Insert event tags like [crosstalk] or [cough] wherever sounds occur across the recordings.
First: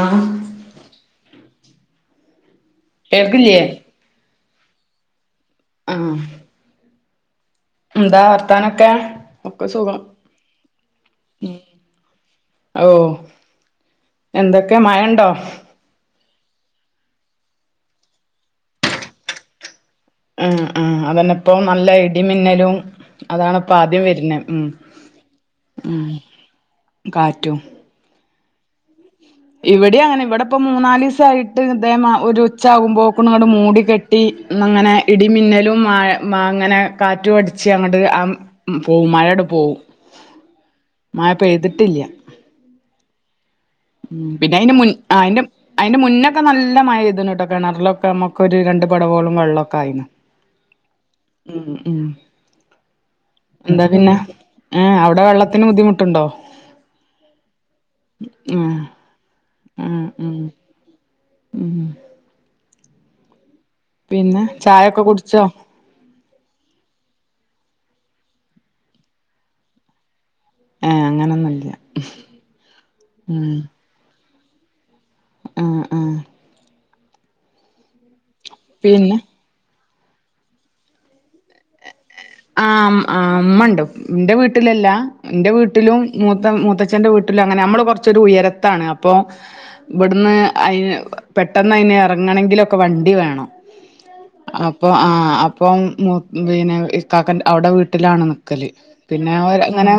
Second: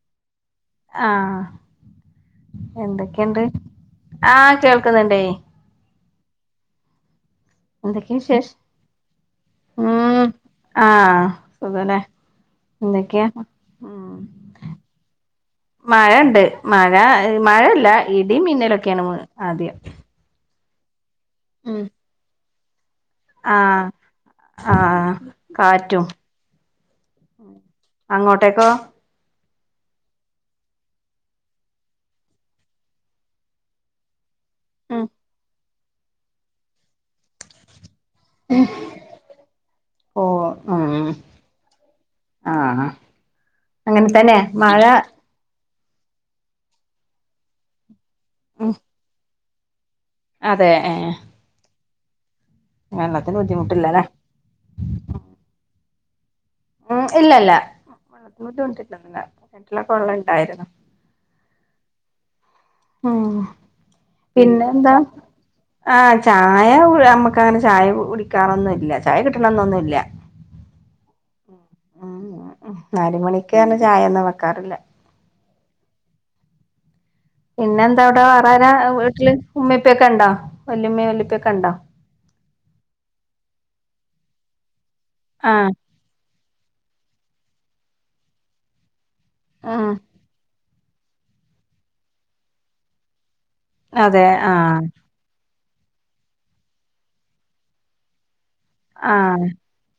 ആഹ ആഹ എന്തൊക്കെണ്ട് കേൾക്കില്ലേ ആഹ കേൾക്കുന്നുണ്ടേ ആഹ എന്തൊക്കെ വിശേഷം വർത്താനൊക്കെ ഒക്കെ സുഖം ഉം ആഹ് സുഖല്ലേ ഓ എന്തൊക്കെയാ എന്തൊക്കെ മയണ്ടോ മഴ ഇണ്ട് മഴ മഴല്ല ഇടി മിന്നലൊക്കെണ് ആദ്യം ഉം ആ അതന്നെ ഇപ്പൊ ഉം നല്ല ഇടിം മിന്നലും അതാണ് ഇപ്പൊ ആഹ് ആദ്യം വരുന്നേ ഉം ആഹ് ഉം കാറ്റും കാറ്റും അങ്ങോട്ടേക്കോ ഇവിടെം അങ്ങനെ ഇവിടെപ്പൊ മൂന്നാലീസായിട്ട് ദേ മാ ഒരു ഉച്ച ആകുമ്പോക്ക്നും ഇങ്ങട് മൂടി കെട്ടി അങ്ങനെ ഉം ഇടിമിന്നലും മ അങ്ങനെ കാറ്റും അടിച്ച് അങ്ങോട്ട് പോവും മഴ അട് പോവും ഓ മഴ പേയിതിട്ടില്ല ആഹാ അങ്ങനെ ഉം തന്നെ പിന്നെ അയിന്റെ മഴ മുൻ അയിന്റെ അയിന്റെ മുന്നൊക്കെ നല്ല മഴ പെയ്ത്ണ് ട്ടോ കിണറിലൊക്കെ നമ്മുക്കൊരു ഉം രണ്ട് പടവോളം വെള്ളൊക്കെ ആയിന്ന് അതെ ഏഹ് ഉം ഉം വെള്ളത്തിന് എന്താ ബുദ്ധിമുട്ടില്ലല്ലേ പിന്നെ ഏഹ് അവ്ടെ വെള്ളത്തിന് ബുദ്ധിമുട്ട്ണ്ടോ? ഉം ഇല്ല ഇല്ല. നമ്ക്ക് വെള്ളത്തിന് ആഹ് ബുദ്ധിമുട്ടില്ല അങ്ങനെ. കെൻറ്റിലൊക്കെ വെള്ളണ്ടായിരുന്നു. ഉംഉം ആഹ് പിന്നെ പിന്നെന്താ? ചായൊക്കെ കുടിച്ചോ ആഹ് ചായ നമ്മക്ക് അങ്ങനെ ചായ കുടിക്കാറൊന്നുല്ല. ചായ കിട്ടണംന്നൊന്നുല്ല. ഏഹ് അങ്ങനൊന്നുല്ല ഉം ഉം. നാല് മണിക്ക് പർഞ്ഞ് ചായൊന്നും വെക്കാറില്ല. ഉം ഉം. പിന്നെന്താ അവിടെ വേറാരാ പിന്നെ വീട്ടില്. ഉമ്മി ഉപ്പ്യൊക്കെണ്ടോ, വല്യുമ്മിം വല്യുപ്പ്യൊക്കെണ്ടോ? ആഹ് ഇമ് ആഹ് ഇമ്മണ്ട് ഇന്റെ വീട്ടിലല്ല. എന്റെ ആഹ് വീട്ടിലും മൂത്ത മൂത്തച്ഛന്റെ വീട്ടിലും അങ്ങനെ. നമ്മള് കൊർച്ചൊരു ഉയരത്താണ് അ പ്പൊ ഉം ഇവട്ന്ന് അയ്ന് പെട്ടെന്ന് അയ്ന് എറങ്ങണങ്കിലൊക്കെ വണ്ടി വേണം. അതെ ആഹ് അപ്പൊ ആഹ് അ പ്പം മൂ പിന്നെ ഇക്കാക്കൻ്റെ അവ്ടെ വീട്ടിലാണ് നിക്കല്. പിന്നെ ആഹ് ഓൽ ങ്ങനെ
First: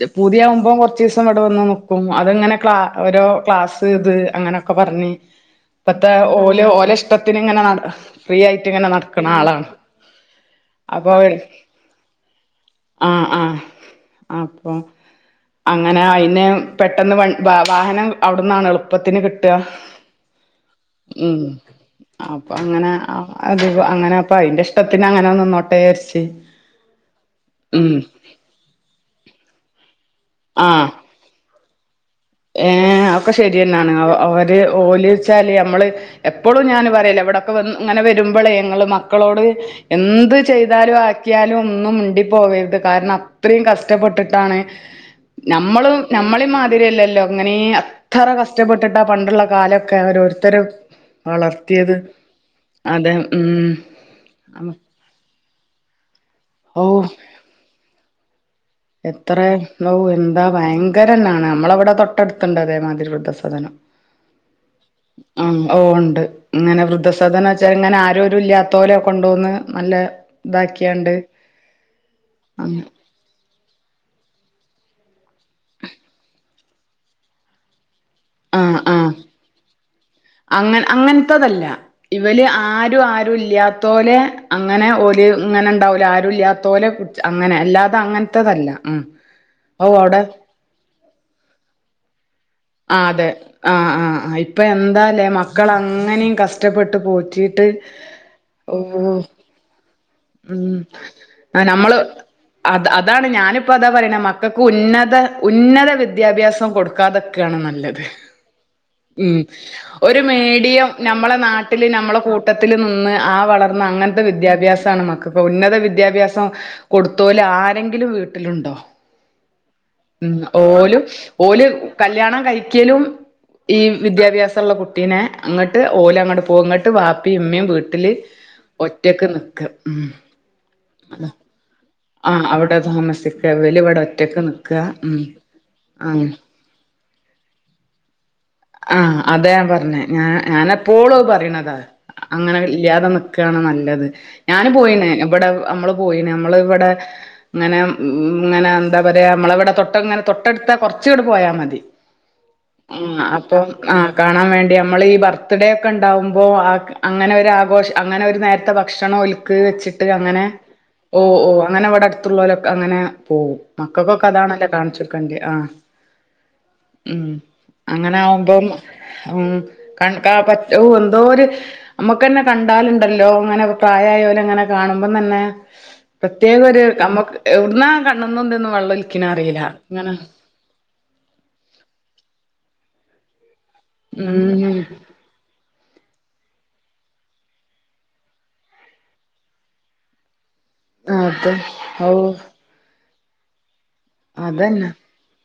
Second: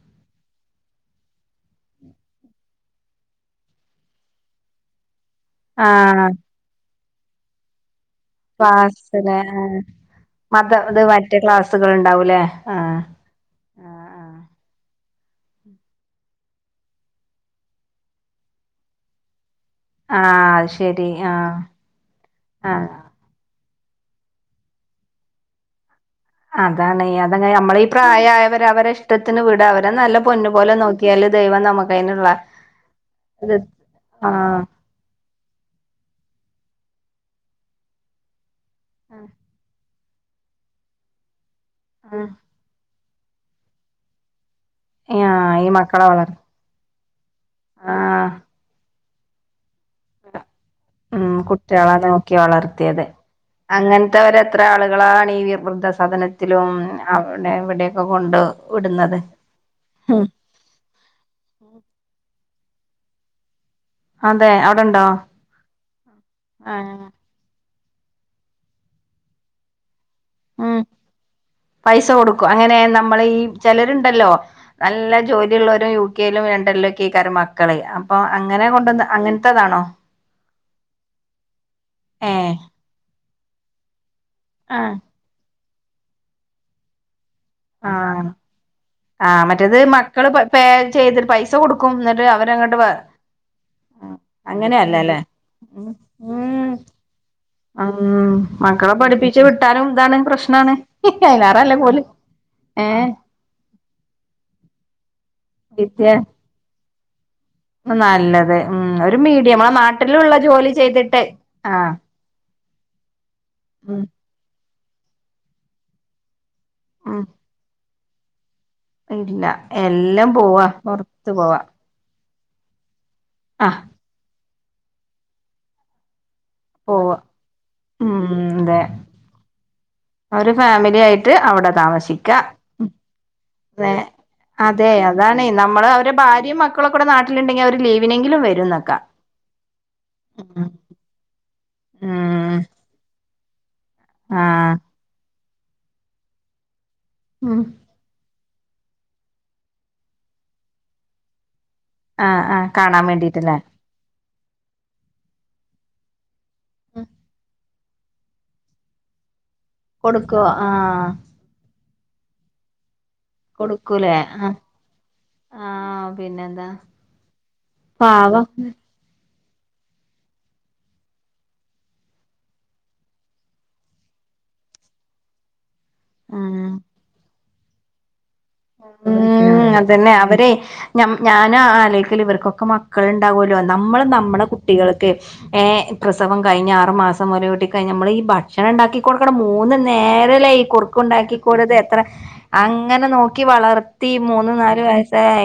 ത് പൂതിയാവുമ്പോം കൊർച്ചീസം ഇവടെ വന്ന് നിക്കും. അത്ങ്ങനെ ക്ലാ ഓരോ ക്ലാസ് ഇത് അങ്ങനൊക്കെ പർഞ്ഞ് ഉ [inaudible] ഇപ്പത്തെ ഓല് ഓലെഷ്ടത്തിന് ഇങ്ങനെ നട് ക്ലാസ്സ് ലെ ആഹ് മതം ഇത് മറ്റേ അപ്പൊ ക്ലാസ്സുകൾ ഇണ്ടാവു ലേ. ആ ആഹ് ആഹ്. അപ്പൊ, അങ്ങനെ അയിന് പെട്ടെന്ന് വൺ വാഹനം അവ്ട്ന്നാണ് എളുപ്പത്തിന് കിട്ടാ. അത് ശരി ഉം ആഹ് അപ്പൊ ആഹ് അങ്ങനെ ആ അധികു അങ്ങനെ അപ്പ അയിന്റെ ഇഷ്ടത്തിന് അങ്ങനെ നിന്നോട്ടേ വിചാര്ച്ച്. അതാണേ. അതങ്ങനെ നമ്മളെ ഈ പ്രായായവരെ അവരെ ഇഷ്ടത്തിന് വിട അവരെ നല്ല പൊന്നുപോലെ ആഹ് നോ ക്ക്യാല് ദൈവം നമുക്കയ്ന്ള്ളെ ഏഹ്. അതൊക്കെ ശരിയെന്നാണ്. അവര് ഓല് ച്ചാല് നമ്മള് എപ്പളും ഞാൻ പറയലാ, ഇവടൊക്കെ വ ഇങ്ങനെ വരുമ്പളേ ഇങ്ങള് മക്കളോട് എന്ത് ചെയ്താലും ആക്കിയാലും ഒന്നും മിണ്ടി ആഹ് പോവരുത് കാരണം അ ത്രിം കസ്ടപ്പെട്ടിട്ടാണ് ഈ നമ്മള് മക്കളെ വളർ നമ്മളിം മാതിരിയല്ല ഇങ്ങനീ അത്ര ആഹ് കഷ്ടപ്പെട്ടിട്ടാ പണ്ടുള്ള കാലൊക്കെ ഒരോരുത്തരും ഉം കുട്ട്യാളെ നോക്കി വളർത്തിയത്. അതെ ഉം അങ്ങൻത്തെവരെത്ര ആള് കളാണ് ഈ വിർ ദ്ധ സദനത്തിലും ഔ അവ്ടിം ഇവട്യെക്കൊ കൊണ്ടു എത്രെ ഔഹ് എന്താ ഭയങ്കരന്നാണ് നമ്മളവടെ തൊട്ടട്ത്ത്ണ്ട് അതേമാതിരി വൃദ്ധസദനം. അതെ അവിടെണ്ടോ ആമ്മ് ഓഹ് ണ്ട്. ഇങ്ങനെ ആഹ് വൃദ്ധ സദനം വെച്ചാൽ ങ്ങനെ ആരോരു ഇല്ലാതോലെ കൊണ്ടോന്ന് നല്ല ഉം ഇതാക്കിയാണ്ട് പൈസ കൊടുക്കും അങ്ങ് അങ്ങനേണ് നമ് മളീ ചെലര്ണ്ടല്ലോ നല്ല ജോലിള്ളോരും യു കെ യിലും ലണ്ടനിലൊക്കേകാരം മ ക്കളേ. അപ്പൊ അങ്ങനെ കൊണ്ടന്ന് അങ്ങൻത്തെതാണോ. അങ്ങൻ അങ്ങൻത്തതല്ല ഇവല് ഏഹ് ആരും ആ രുല്ല്യാത്തോലെ അങ്ങനെ ആഹ് ഓല് ഇങ്ങനെ ഇണ്ടാവൂലെ ആരുല്ല്യാത്തോലെ കി അങ്ങനെ അല്ലാതെ ആഹ് അങ്ങനത്തെതല്ല ഉം. ആഹ് മറ്റേത് ഔഹ് അവടെ മക്കള് പേ ചെയ്തിട്ട് പൈസ കൊടുക്കും ഇന്നട്ട് അവരങ്ങ് ആഹ് അതെ ആഹ് ആഹ് ആഹ്. ഇപ്പ അങ്ങനെയല്ലല്ലേ എന്താലേ മക്കളെ അങ്ങനിം കസ്ടപ്പെട്ട് പോറ്റീ ഔവ് മക്കളെ പഠിപ്പിച്ച് വിട്ടാലും ഇതാണ് പ്രശ്നാണ്. ഉം അയലാറെ ആ നല്ലത് ഓല്, ഏഹ്? ഇപ്പതാ പറയ്ണെ മക്കക്ക് ഉന്നത ഉന്നത വിദ്യ വിദ്യാഭ്യാസം കൊടുക്കാതെ ക്കാണ് നല്ലത്. ഉം ഒരു ഉം മീഡിയം നമ്മളെ ഒരു നാട്ടിലുള്ള ജോലി മീഡിയം ചെയ്തിട്ട് നമ്മളെ നാട്ടില് ആഹ് നമ്മള കൂ ട്ടത്തില് നിന്ന് ആ വളർന്ന് ഉം അങ്ങന ത്തെ വിദ്യാഭ്യാസാണ് മക്കക്ക്. ഉന്നത വിദ്യാഭ്യാസം ഉം കൊടുത്തോല് ആരെങ്കിലും വീട്ടിലുണ്ടോ? ഇല്ല. എല്ലാം ഉം പോവാ ഓലും പൊറത്ത് പോവാ. ഓല് കല്യാണം കഴിക്കലും ആഹ് ഈ വിദ്യാഭ്യാസള്ള കുട്ടീനെ അങ്ങട്ട് ഓല് അങ്ങട് പോകും. ങട്ട് പോവാ വാപ്പേം ഉമ്മേം വീട്ടില് ഒറ്റക്ക് നിക്ക ഉം അവര് ഫാമിലി ആയിട്ട് അവിടെ താമസി ക്ക. ആഹ് അവിടെ താമസിക്ക ഇവല് ഇവിടെ ഒറ്റക്ക് നിക്ക അതെ ഉം അതാണെ നമ്മള് അവരെ ആഹ് ഭാര്യേം മക്ക ക്കളുകൂടെ നാട്ടിലുണ്ടെി അവര് ലീവിനെങ്കിലും വരും. ആഹ് അതെ ഞാൻ പറഞ്ഞേ. ഞ ഞാനെപ്പോളും അത് പറീണതാ ഉം അങ്ങനെ ഇല്ലാതെ നി ക്കാണ് നല്ലത്. ഞാൻ ആഹ് പോയിണ് ഇവിടെ നമ്മള് പോയിന് നമ്മളിവിടെ ഉം ഇങ്ങനെ ഉം ങ്ങനെ എന്താ പറയാ നമ്മളവിടെ തൊട്ടങ്ങനെ തൊട്ടടുത്താ കൊറച്ച്ങ്ങനെ പോയാ മതി. ആഹ് ആഹ്, കാണാൻ വേണ്ടിട്ടല്ലേ. ആഹ് കാണാൻ വേണ്ടി. നമ്മള് ഈ ബർത്ത്ഡേക്കെ ഇണ്ടാവുമ്പോ അങ്ങനെ ഒരു ആഘോഷ അങ്ങനെ ഒരു നേരത്തെ ഭക്ഷണം ഓല്ക്ക് വെച്ചിട്ട് കൊടുക്കോ അങ്ങനെ ആഹ് ഓഹ് ഓഹ് അങ്ങനെ അവിടെടു ത്തുള്ളോലൊക്കെ അങ്ങനെ പോവും. കൊടുക്കൂലേ മക്കക്കൊക്കെ ആഹ് അതാണല്ലെ കാണിച്ച് കൊട്ക്കണ്ടെ. ആഹ് ഉം അങ്ങനെ പാവം ആകുമ്പം ഉം കൺ ക പറ്റ എന്തോ ഒരു നമ്മക്ക്തന്നെ കണ്ടാലുണ്ടല്ലോ അങ്ങനെ പ്രായായോലെ ഇങ്ങനെ കാണുമ്പം തന്നെ പ്രത്യേക ഉം ഒര് നമ്മക്ക് എവിടുന്നാ കണ്ണുന്നുള്ളീന്ന് വെള്ളം ഒലിക്കിനെന്നറിയില്ല. ഇങ്ങനെ ഉം ഞ്ഞം ഞാന് ആലോയ്ക്കില് ഇവർക്കൊക്കെ മക് മക്കളുണ്ടാവുല്ലോ നമ്മള് നമ്മടെ ഉം കുട്ടികൾക്ക് ഏഹ് പ്രസവം കഴിഞ്ഞ് ആറ് മാസം മുലയൂട്ടി കഴിഞ്ഞ് നമ്മള് ഈ ഭക്ഷണം ഇണ്ടാക്കി കൊടുക്കണ മൂന്ന് നേരല്ലേ ഈ കുറു ക്കുണ്ടാക്കി അതെ കൊട്ത്ത് എത്ര ഔ അങ്ങനെ നോക്കി വളർത്തി മൂന്ന് നാല് അതന്നെ വയസ്സായ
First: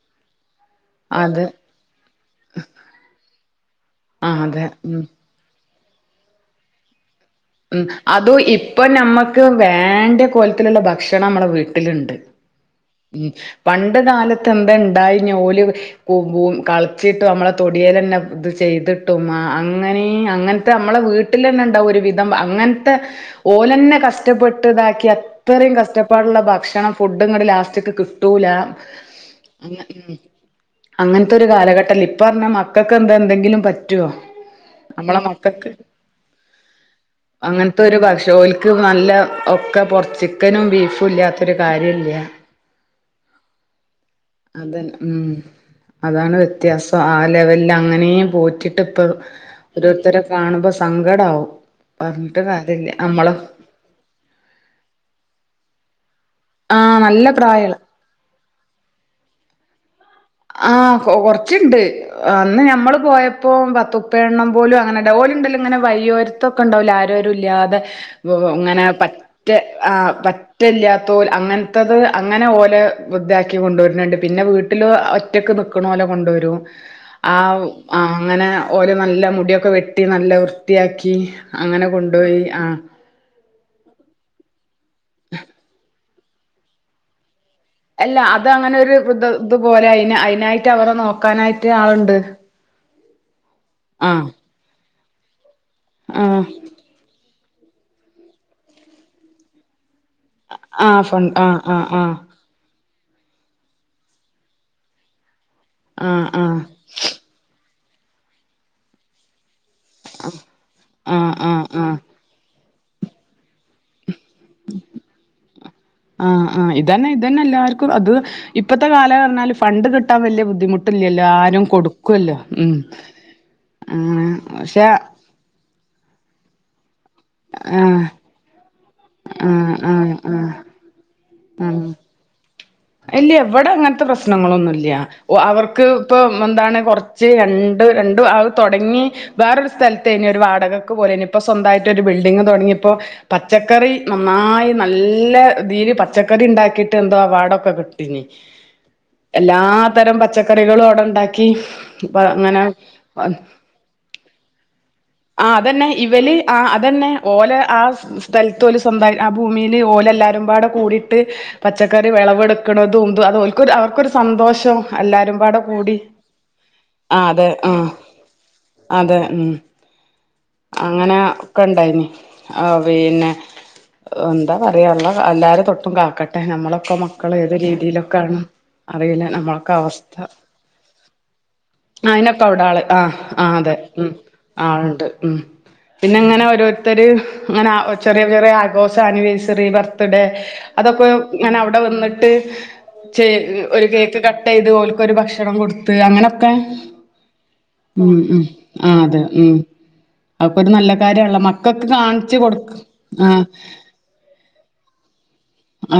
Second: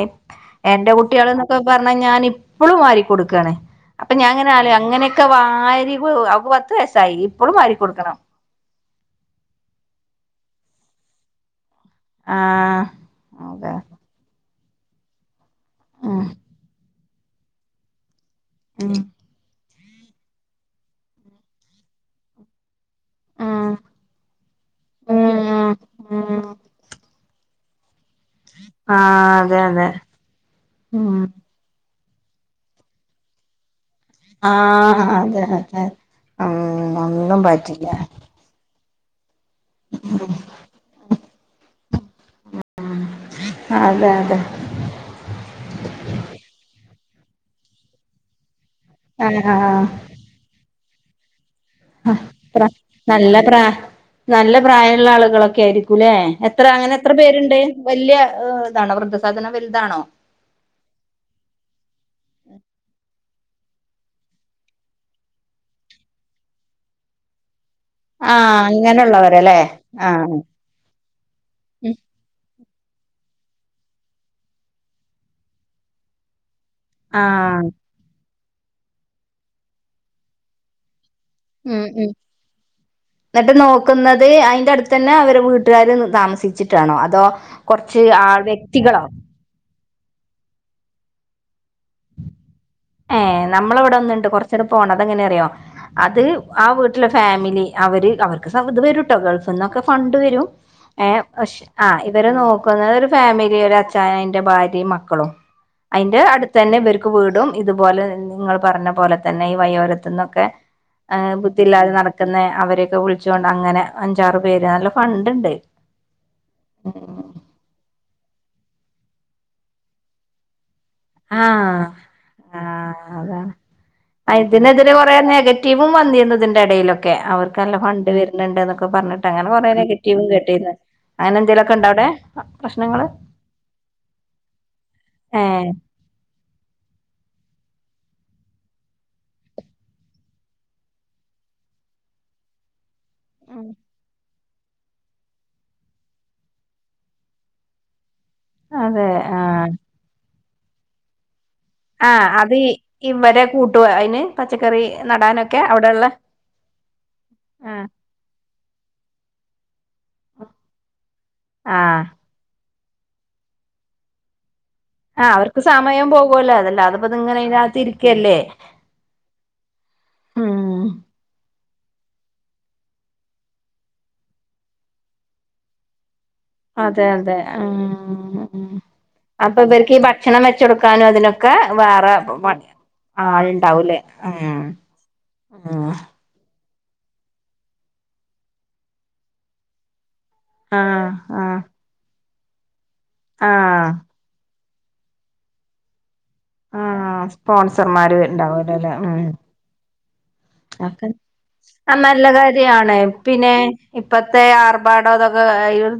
എന്റെ അത് കുട്ടികള്ന്നൊക്കെ പറഞ്ഞാ ഞാനിപ്പഴും വാരി കൊടുക്കാണ്. അപ്പ ആ ഞാനിങ്ങനെ അതെ ആലോയി ഉം അങ്ങനെക്കെ വാരി ഇപ്പ പത്ത് വയസായി. ഉം അതു ഇപ്പ നമ്മക്ക് വേണ്ട കോലത്തിലുള്ള ഭക്ഷണം നമ്മടെ വീട്ടി ല്ണ്ട്. ആഹ് ഉം അതെ പണ്ട് കാല ത്തെന്താണ്ടായിഞ്ഞെ? ഓല് പോ ഉം പൂ കളിച്ചിട്ട് നമ്മളെ തൊടിയൽന്നെ ഉം ചെയ്തിട്ടും അങ്ങനേ അങ്ങനത്തെ നമ്മളെ വീട്ടില് തന്നെണ്ടാവും ഒരു വിധം അങ്ങന ഉം ഓലന്നെ കഷ്ടപ്പെട്ടിതാക്കി അ ഉം ഇത്രേം കഷ്ടപ്പാടുള്ള ഉം ഭക്ഷണം ഫുഡങ്ങട് ലാസ്റ്റക്കെ കിട്ടു ട്ടൂല്ല. ആഹ് അതെ അതെ ഉം അങ്ങനത്തെ ഒരു കാലഘട്ടല്ലേ ഇപ്പ പറഞ്ഞാ മക്ക ക്കെന്താ എന്തെങ്കിലും പ ആഹ് അതെ അതെ ആഹ് അങ്ങനത്തെ ഒരു ഭക്ഷോ ഇതു നല്ല ഒക്കെ പൊറ ചിക്കനും ബീഫും ഇല്ലാത്തൊരു കാര്യല്ല. അതെ അതെ അതന്നെ ഉം അതാണ് വ്യത്യാസം ആ ലെവലില് അങ്ങനേ പോറ്റി ട്ടിപ്പ ആഹ് ഓരോരുത്തരെ കാണുമ്പോ സങ്കടാവും. ആഹ് പറഞ്ഞിട്ട് പ്ര കാര്യല്ല നമ്മള് നല്ല പ്രായ നല്ല പ്രായമുള്ള ആളുകളൊക്കെ ആയിരിക്കൂല്ലേ, എത്ര അങ്ങനെ ആഹ് എത്ര നല്ല പേരുണ്ട്? പ്രായള്ള വല്ല്യ ഇതാണോ വൃദ്ധസധനം വലുതാണോ? ആഹ് കൊ കൊർച്ച്ണ്ട് അന്ന് ഞമ്മള് പോയപ്പോ പത്തുപ്പെണ്ണം പോലും അങ്ങനെല്ല ഓല്ണ്ടല്ലൊങ്ങനെ വയ്യോര് ത്തൊക്കെ ണ്ടാവൂലെ ആരോരുല്ലാതെ വ് ആഹ് ഇങ്ങനെ പറ്റെ അങ്ങനെയുള്ളവരല്ലേ ആഹ് പറ്റ് പറ്റല്ലാത്തോൽ അങ്ങൻത്തത് അങ്ങനെ ഓലെ വൃദ്ധാക്കി കൊണ്ടോര്ണ് ണ്ട് പിന്നെ വീട്ടില് ഒ ഒറ്റക്ക് നിക്ക്ണോലെ കൊണ്ടോരും ആഹ് ആഹ് അങ്ങനെ ഓലെ നല്ല മുടിയൊക്കെ വെട്ടി നല്ല വൃത്തിയാക്കി അങ്ങനെ കൊണ്ടോയി ആഹ് ന്ന്ട്ട് നോക്കുന്നത് അയ്ന്റട്ത്തെന്നെ അവരെ വീട്ടാര് താമസിച്ചിട്ടാണോ അതോ കൊർച്ച് അല്ല ആഹ് അത് അങ്ങനെ ഒരു വ്യക്തികളോ ഇത് ഇതുപോലെ അയ്ന് അയ്നായിട്ട് അവരെ നോക്കാനായിട്ട് ആള്ണ്ട് ഏഹ് നമ്മളെവടെ ഒന്ന്ണ്ട് കൊർച്ചണ്ട് പോണം അതെങ്ങെനറിയോ അത് ആഹ് വീട്ട് ത്ത്ള്ള ഫാമിലി അവര് അവര്ക്ക് ഇത് വെരു ട്ടൊ ഗൾഫ്ന്നൊക്കെ ഫണ്ട് വെരും ആഹ് ഏഹ് ഫൺ ആഹ് പഷ് ആഹ് ആഹ് ഇവരെ നോ [unintelligible] ഒരു ഫാമിലി ഒരു അച്ചാ അയ്ന്റെ ഭാര്യയും മക്കളും അയ്ന്റെ ആഹ് ആഹ് അട്ത്തെന്നെ ഇവർക്ക് വീടും ഇതുപോലെ നിങ്ങള് പർഞ്ഞ പോലെത്തെന്നെ ഈ വയ്യോരത്ത്ന്നൊക്കെ ഹ് ആഹ് ആഹ് ബുദ്ധില്ലാതെ ആഹ് നട ക്ക്ന്നെ അവരൊക്കെ വിളിച്ചോണ്ട് അങ്ങനെ അഞ്ചാറ് പേര് നല്ല ഫണ്ട്ണ്ട് ആഹ് ആഹ് ഇതെന്നെ ഇതെന്നെ എല്ലാർക്കും അത് ഇപ്പത്തെ കാലം പർഞ്ഞാല് ഫണ്ട് കിട്ടാൻ വെല്യ ബുദ്ധിമുട്ട് ട്ട്ല്ലല്ലോ ആ ആരും കൊടുക്കല്ലോ ആ ഉം അതാണ് ആഹ് പക്ഷെ റ്റീവും വന്നിന്നു ഇതിന്റെ എടേലൊക്കെ അവർക്കല്ല ആഹ് ഫണ്ട് വെര് ര്ണ് ണ്ട് ന്നൊക്കെ പർഞ്ട്ട് അങ്ങനെ കൊറെ ആഹ് ആഹ് നെഗറ്റീവും ആഹ് കേട്ടീന്നു ആഹ് അങ്ങനെന്തേലൊക്കെണ്ടോ വടെ ഇല്ല ഇവടെ അങ്ങൻത്തെ പ്രശ്നങ്ങളൊന്നുംല്ല ഒ ഏ അവർക്ക് ഇപ്പം എന്താണ് കൊർച്ച് രണ്ട് രണ്ട് അത് തൊടങ്ങി വേറൊരു സ്ഥൽത്തേനി ഒരു വാടകക്ക് പൊരേനി ഇപ്പൊ സ്വന്തായിട്ടൊരു ബിൽഡിങ് തൊടങ്ങിപ്പോ പച്ചക്കറി നന്നായി നല്ല തീല് പച്ചക്കറിണ്ടാക്കിട്ടെന്തോ അവാടൊ ക്കെ കിട്ടീനി അതെ എല്ലാ തരം പച്ചക്കറികളും അവടെ ണ്ടാക്കി ആഹ് അത് ഇവരെ കൂട്ടോ അയ്ന് പച്ചക്കറി നടാൻ ആഹ് അതെന്നെ ഇവല് ആഹ് അതെന്നെ ഓലെ ആ ആഹ് സ്ഥലത്ത് ഓല് സ്വന്തായി ആ ഭൂമില് ഓലെല്ലാരുംപാടെ കൂടിട്ട് ആ പച്ചക്കറി വെളവെടുക്ക ക്ക്ണതും തും അതോൽക്കൊരു അവർക്കൊരു സന്തോഷം ആഹ് എല്ലാരുംപാടെ അവർക്ക് കൂടി സമയം പോകുവല്ലോ അതല്ലാതെ ആ ഇത്പ്പത്ങ്ങനെ അതെ ആ ഇതിനാത്ത് രിക്കല്ലേ അതെ ഉം അങ്ങനെ ഒക്കെ ണ്ടായിന് ആഹ് പിന്നെ എന്താ പറയാ അള്ള എല്ലാരെ തൊട്ടും കാക്കട്ടെ ട്ടെ നമ്മളൊക്കെ അതെ മക്കള് അതെ ഏത് രീതിയിലൊക്കാണ് ഉം അറില്ല അപ്പൊ ഇവർക്ക് ഈ നമ്മളൊക്കവസ്ഥ ഭക്ഷണം വെച്ചൊടുക്കാനും അതിനൊക്കെ വേറെ അയ്നൊക്കെവടെ ആള് ആ ആ അതെ ആളുണ്ടാവൂലേ ഉം ഉം ആ ണ്ട് ഉം പിന്നെങ്ങനെ ഒരോ ര്ത്തര് ങ്ങനെ ചെറിയ ചെറിയ ആഘോഷാനിവേഴ്സറി ബർത്ത്ഡേ ആഹ് അതൊക്കെ ആഹ് ങ്ങനവടെ വന്നിട്ട് ചെ ഒരു ആഹ് കേക്ക് കട്ടെയ്ത് ഓല്ക്കൊരു ഭക്ഷണം കൊടു ത്ത് അങ്ങനൊക്കെ ആഹ് ഉം സ്പോൺസർമാര് ഉം ഉണ്ടാവൂലല്ലേ ആഹ് അതെ ഉം അത് പ്പൊരു നല്ല ഒക്കെ കാര്യാള്ളോ മക്കക്ക് ആഹ് നല്ല കാൺച്ച് കൊട് കാര്യാണ് ആ പിന്നെ ഇപ്പത്തെ ആർ - ബാടും ഇതൊക്കെ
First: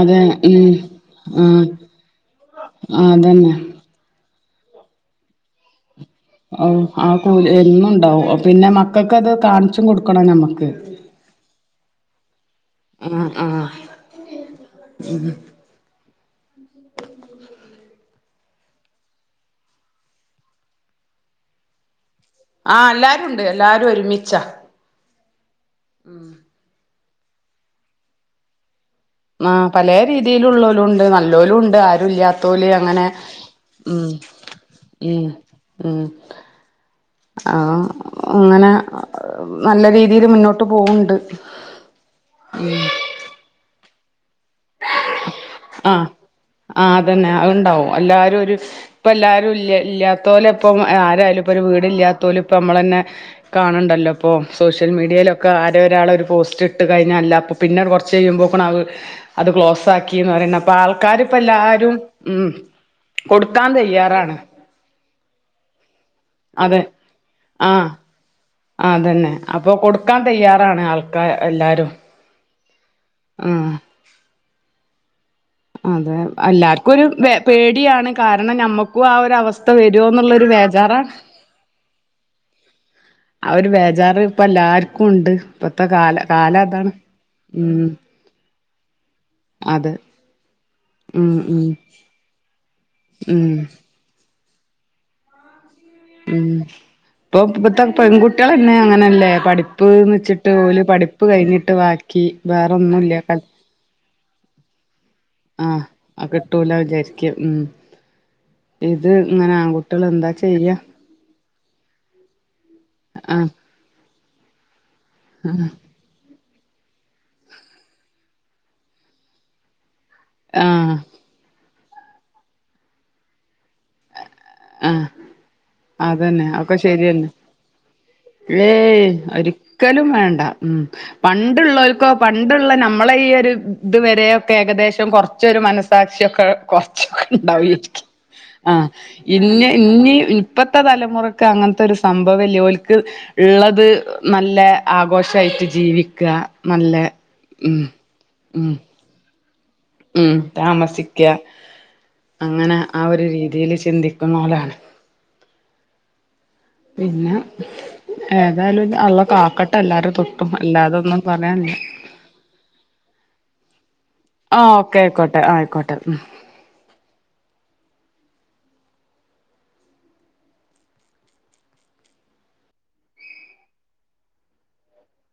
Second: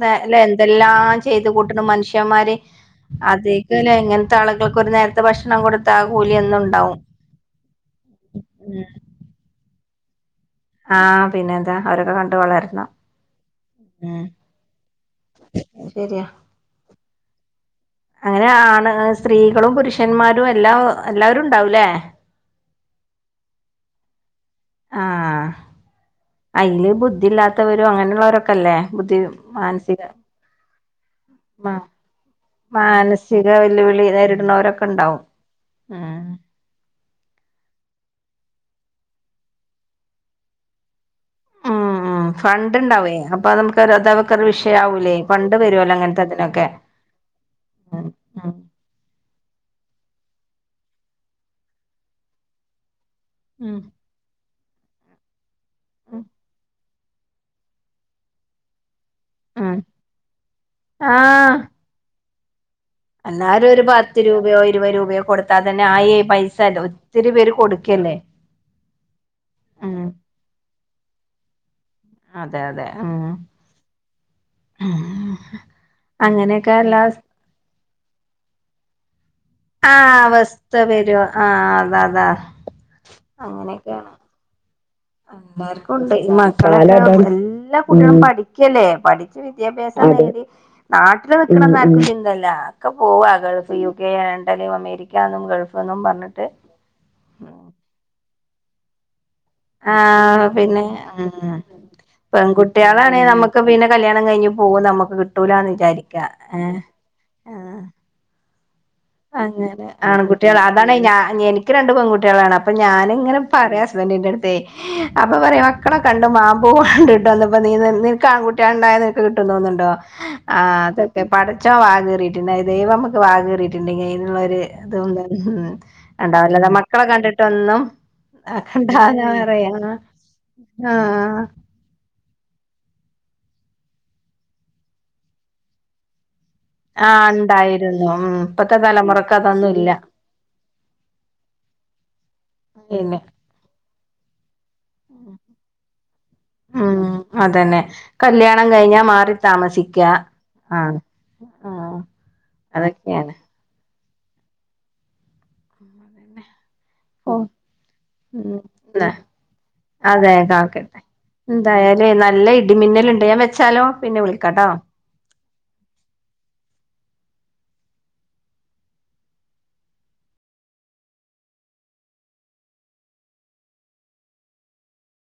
അതെ ഉം എന്തെല്ലാം ചെയ്ത് ആഹ് കൂട്ട്ണ് മൻഷ്യന്മാര് ആഹ് അത് അതന്നെ ന്താലെ ഇങ്ങൻത്തെ ആളുകൾക്കൊരു നേരത്തെ ഭക്ഷണം കൊടു ത്താ കൂലി എന്നും ഓഹ് ഉണ്ടാവും ആഹ് കൂലി എന്നുംണ്ടാവും പിന്നെ ഉം മക്കക്ക് അത് കാണിച്ചും കൊടുക്കണം നമ്മക്ക് ആഹ് പിന്നെന്താ അവരൊക്കെ കണ്ട് വളരണം ആഹ് ആഹ് ഉം അഹ് ശരിയാ [inaudible] അങ്ങനെ ആണ് സ്ത്രീകളും പുരുഷന്മാരും എല്ലാം എല്ലാവരും ഉണ്ടാവൂലേ? ആഹ് എല്ലാരും ഉണ്ട് എല്ലാരും ഒരുമിച്ചാ ആഹ് അയില് ബുദ്ധിയില്ലാത്തവരും അങ്ങനെയുള്ളവരൊക്കെ അല്ലേ? ആഹ് പലേ രീതിയിലുള്ളോലുംണ്ട് ന മ ല്ലോലുംണ്ട് ആരും ഇല്ല്യാത്തോല് അങ്ങനെ മാനസിക വെല്ലുവിളി ഉം നേരിടുന്നവരൊക്കെ ഉം ഉണ്ടാവും ഉം ആഹ് അങ്ങനെ നല്ല രീതിയില് മുന്നോട്ട് പോക്ണ്ട് ഉം ഉം ഫണ്ട് ഇണ്ടാവേ അപ്പൊ നമുക്ക് അതൊക്കെ ഒരു വിഷയാവൂല്ലേ ഫണ്ട് വരുവൊല്ലോ? ഇങ്ങനത്തെ ഇതിനൊക്കെ? അതെന്നെ അഹ്ണ്ടാവും ഉം എല്ലാരും ഒരു ഉം ഇപ്പൊ എല്ലാരും ഇല്ല്യ ഇല്ല്യത്തോലൊപ്പം ഇപ്പൊ ആരായാലും ഇപ്പൊ ഒരു വീടില്ലാത്തോല് ഇപ്പ നമ്മളന്നെ കാണ് ണ്ടല്ലോ ഇപ്പോ സോഷ്യൽ മീഡിയയിലൊക്കെ ആരേ ഒരാള് ഉം ഒരു പോസ്റ്റ്ട്ട് കഴിഞ്ഞാ അല്ല അപ്പോ പിന്നെ കൊറച്ച് കഴിയുമ്പോൾക്ക് അത്‌ അത് ഉം ക്ലോസാക്കീന്ന് പറയും അപ്പ ആൾക്കാര് ഇപ്പൊ ആഹ് എല്ലാരും ഉം എല്ലാരും കൊടുക്കാൻ ഒരു പത്ത് തയ്യാറാണ് രൂപയോ ഇരുപത് രൂപയോ കൊടുത്താൽ തന്നെ ആയി അതെ പൈസല്ലോ ഒത്തിരി പേര് ആഹ് കൊടുക്കല്ലേ? ആഹ് അതന്നെ അപ്പൊ ഉം കൊടുക്കാൻ തയ്യാറാണ് ആൾക്കാര് എല്ലാരും അതെ അതെ ഉം ആഹ് ആഹാ അതെ എല്ലാർക്കും ഒരു പേടിയാണ് കാരണം ഞമ്മക്കും ആ ഒരു അവസ്ഥ വെരോന്നുള്ളൊരു വേജാറാ ആഹ് അത അതാ ആ ഒരു ബോജറ് ഇപ്പെല്ലാർക്കുംണ്ട് എല്ലാർക്കുണ്ട് ഈ മക്കള എല്ലാ ഉം കുട്ടികളും പഠിക്കല്ലേ പഠി ച്ച് അതെ വിദ്യാഭ്യാസം നേടി ഉം നാട്ടില് ഉം നിക്കണംന്നാർക്കും ചിന്തല്ല ഒക്കെ പോവാ ഉം ഗൾഫില് യു കെ ലണ്ടനും അമേരിക്കാന്നും ഗൾഫ് എന്നും പറഞ്ഞിട്ട് ഉം ഇപ്പൊ ഇപ്പത്തെ പെൺകുട്ടികളെന്നെ അങ്ങനെല്ലേ പഠി പ്പ് ആ എന്ന് വച്ചിട്ട് ഓല് പിന്നെ പഠിപ്പ് ഉം കഴിഞ്ഞിട്ട് വാക്കി വേറൊന്നുല്ല കല്യാ ക്കെ പിന്നെ കല്യാണം കഴിഞ്ഞ് പോകും നമുക്ക് കിട്ടൂലാന്ന് വിചാരിക്കാ ഏഹേ വിജാരിക്ക ഉം ഇത് ഇങ്ങനെ അങ്ങനെ ആൺകുട്ടികള് ആൺ എന്താ കുട്ടികള് ചെയ്യാ അതാണ് ഞാൻ എനിക്ക് രണ്ട് പെൺകുട്ടികളാണ് അപ്പൊ ഞാനിങ്ങനെ ആഹ് പറയാ ഹസ്ബന്റിന്റെ അടുത്തേ അപ്പൊ പറയാ മക്കളെ കണ്ടും മാമ്പൂവ് കണ്ടിട്ടൊന്നും ഇപ്പോ നീ നിന്ന് നിനക്ക് ആൺ കുട്ടിയാളുണ്ടായ നിനക്ക് കിട്ടും തോന്ന്ണ്ടോ? ആഹ് അതൊക്കെ പടച്ചോൻ വായ് കിറിയിട്ടുണ്ട ദൈവം നമുക്ക് വാകീ റിയിട്ടുണ്ടെങ്കി അതിനുള്ളൊരു അതു ആഹ് പോലാണ് ഉം അല്ലാതെ മക്കളെ കണ്ടിട്ടൊന്നും ഏയ്‌ ആക്കണ്ടാന്ന് പറയാ ഒരിക്കലും വേണ്ട ഉം ആഹ് പണ്ടുള്ളോൽക്ക് ഒ പണ്ടുള്ള നമ്മളെ ഈ ഒരു ഇത് വരെയൊക്കെ ഏകദേശം കൊറച്ചൊരു മനസ്സാക്ഷിയൊക്കെ കൊറച്ചൊക്കെ ആഹ് ഇണ്ടാവോയിരിക്കും ഉണ്ടായിരുന്നു ഉം ഇപ്പത്തെ ആഹ് തലമുറക്ക് ഇഞ്ഞ് അതൊന്നും ഇല്ല ഇഞ്ഞ് ഇപ്പത്തെ തലമുറക്ക് അങ്ങനത്തൊര് സംഭവല്ല്യ ഓൽക്ക് പിന്നെ ഇള്ളത് നല്ല ആഘോഷായിട്ട് ജീവിക്ക നല്ല ഉം ഉം ഞാ മാറി താമസി ഉം താമസിക്ക അങ്ങനെ ആ ഒരു അതൊക്കെയാണ് രീതീല് ചിന്തി ക്ക്ണോലാണ്. പിന്ന ഓഹ് ഉം ഏതാലും ന്നാ അള്ള കാക്കട്ടെ എല്ലാരതൊട്ടും അല്ലാതൊന്നും പറയാൻല്ല. ല്ലെ നല്ല ഇടിമിന്നല്ണ്ട് ഞാ വെച്ചാലോ? പിന്നെ വിളി ആഹ് ഓക്കെ അയിക്കോട്ടെ ആയിക്കോട്ടെ ഉം.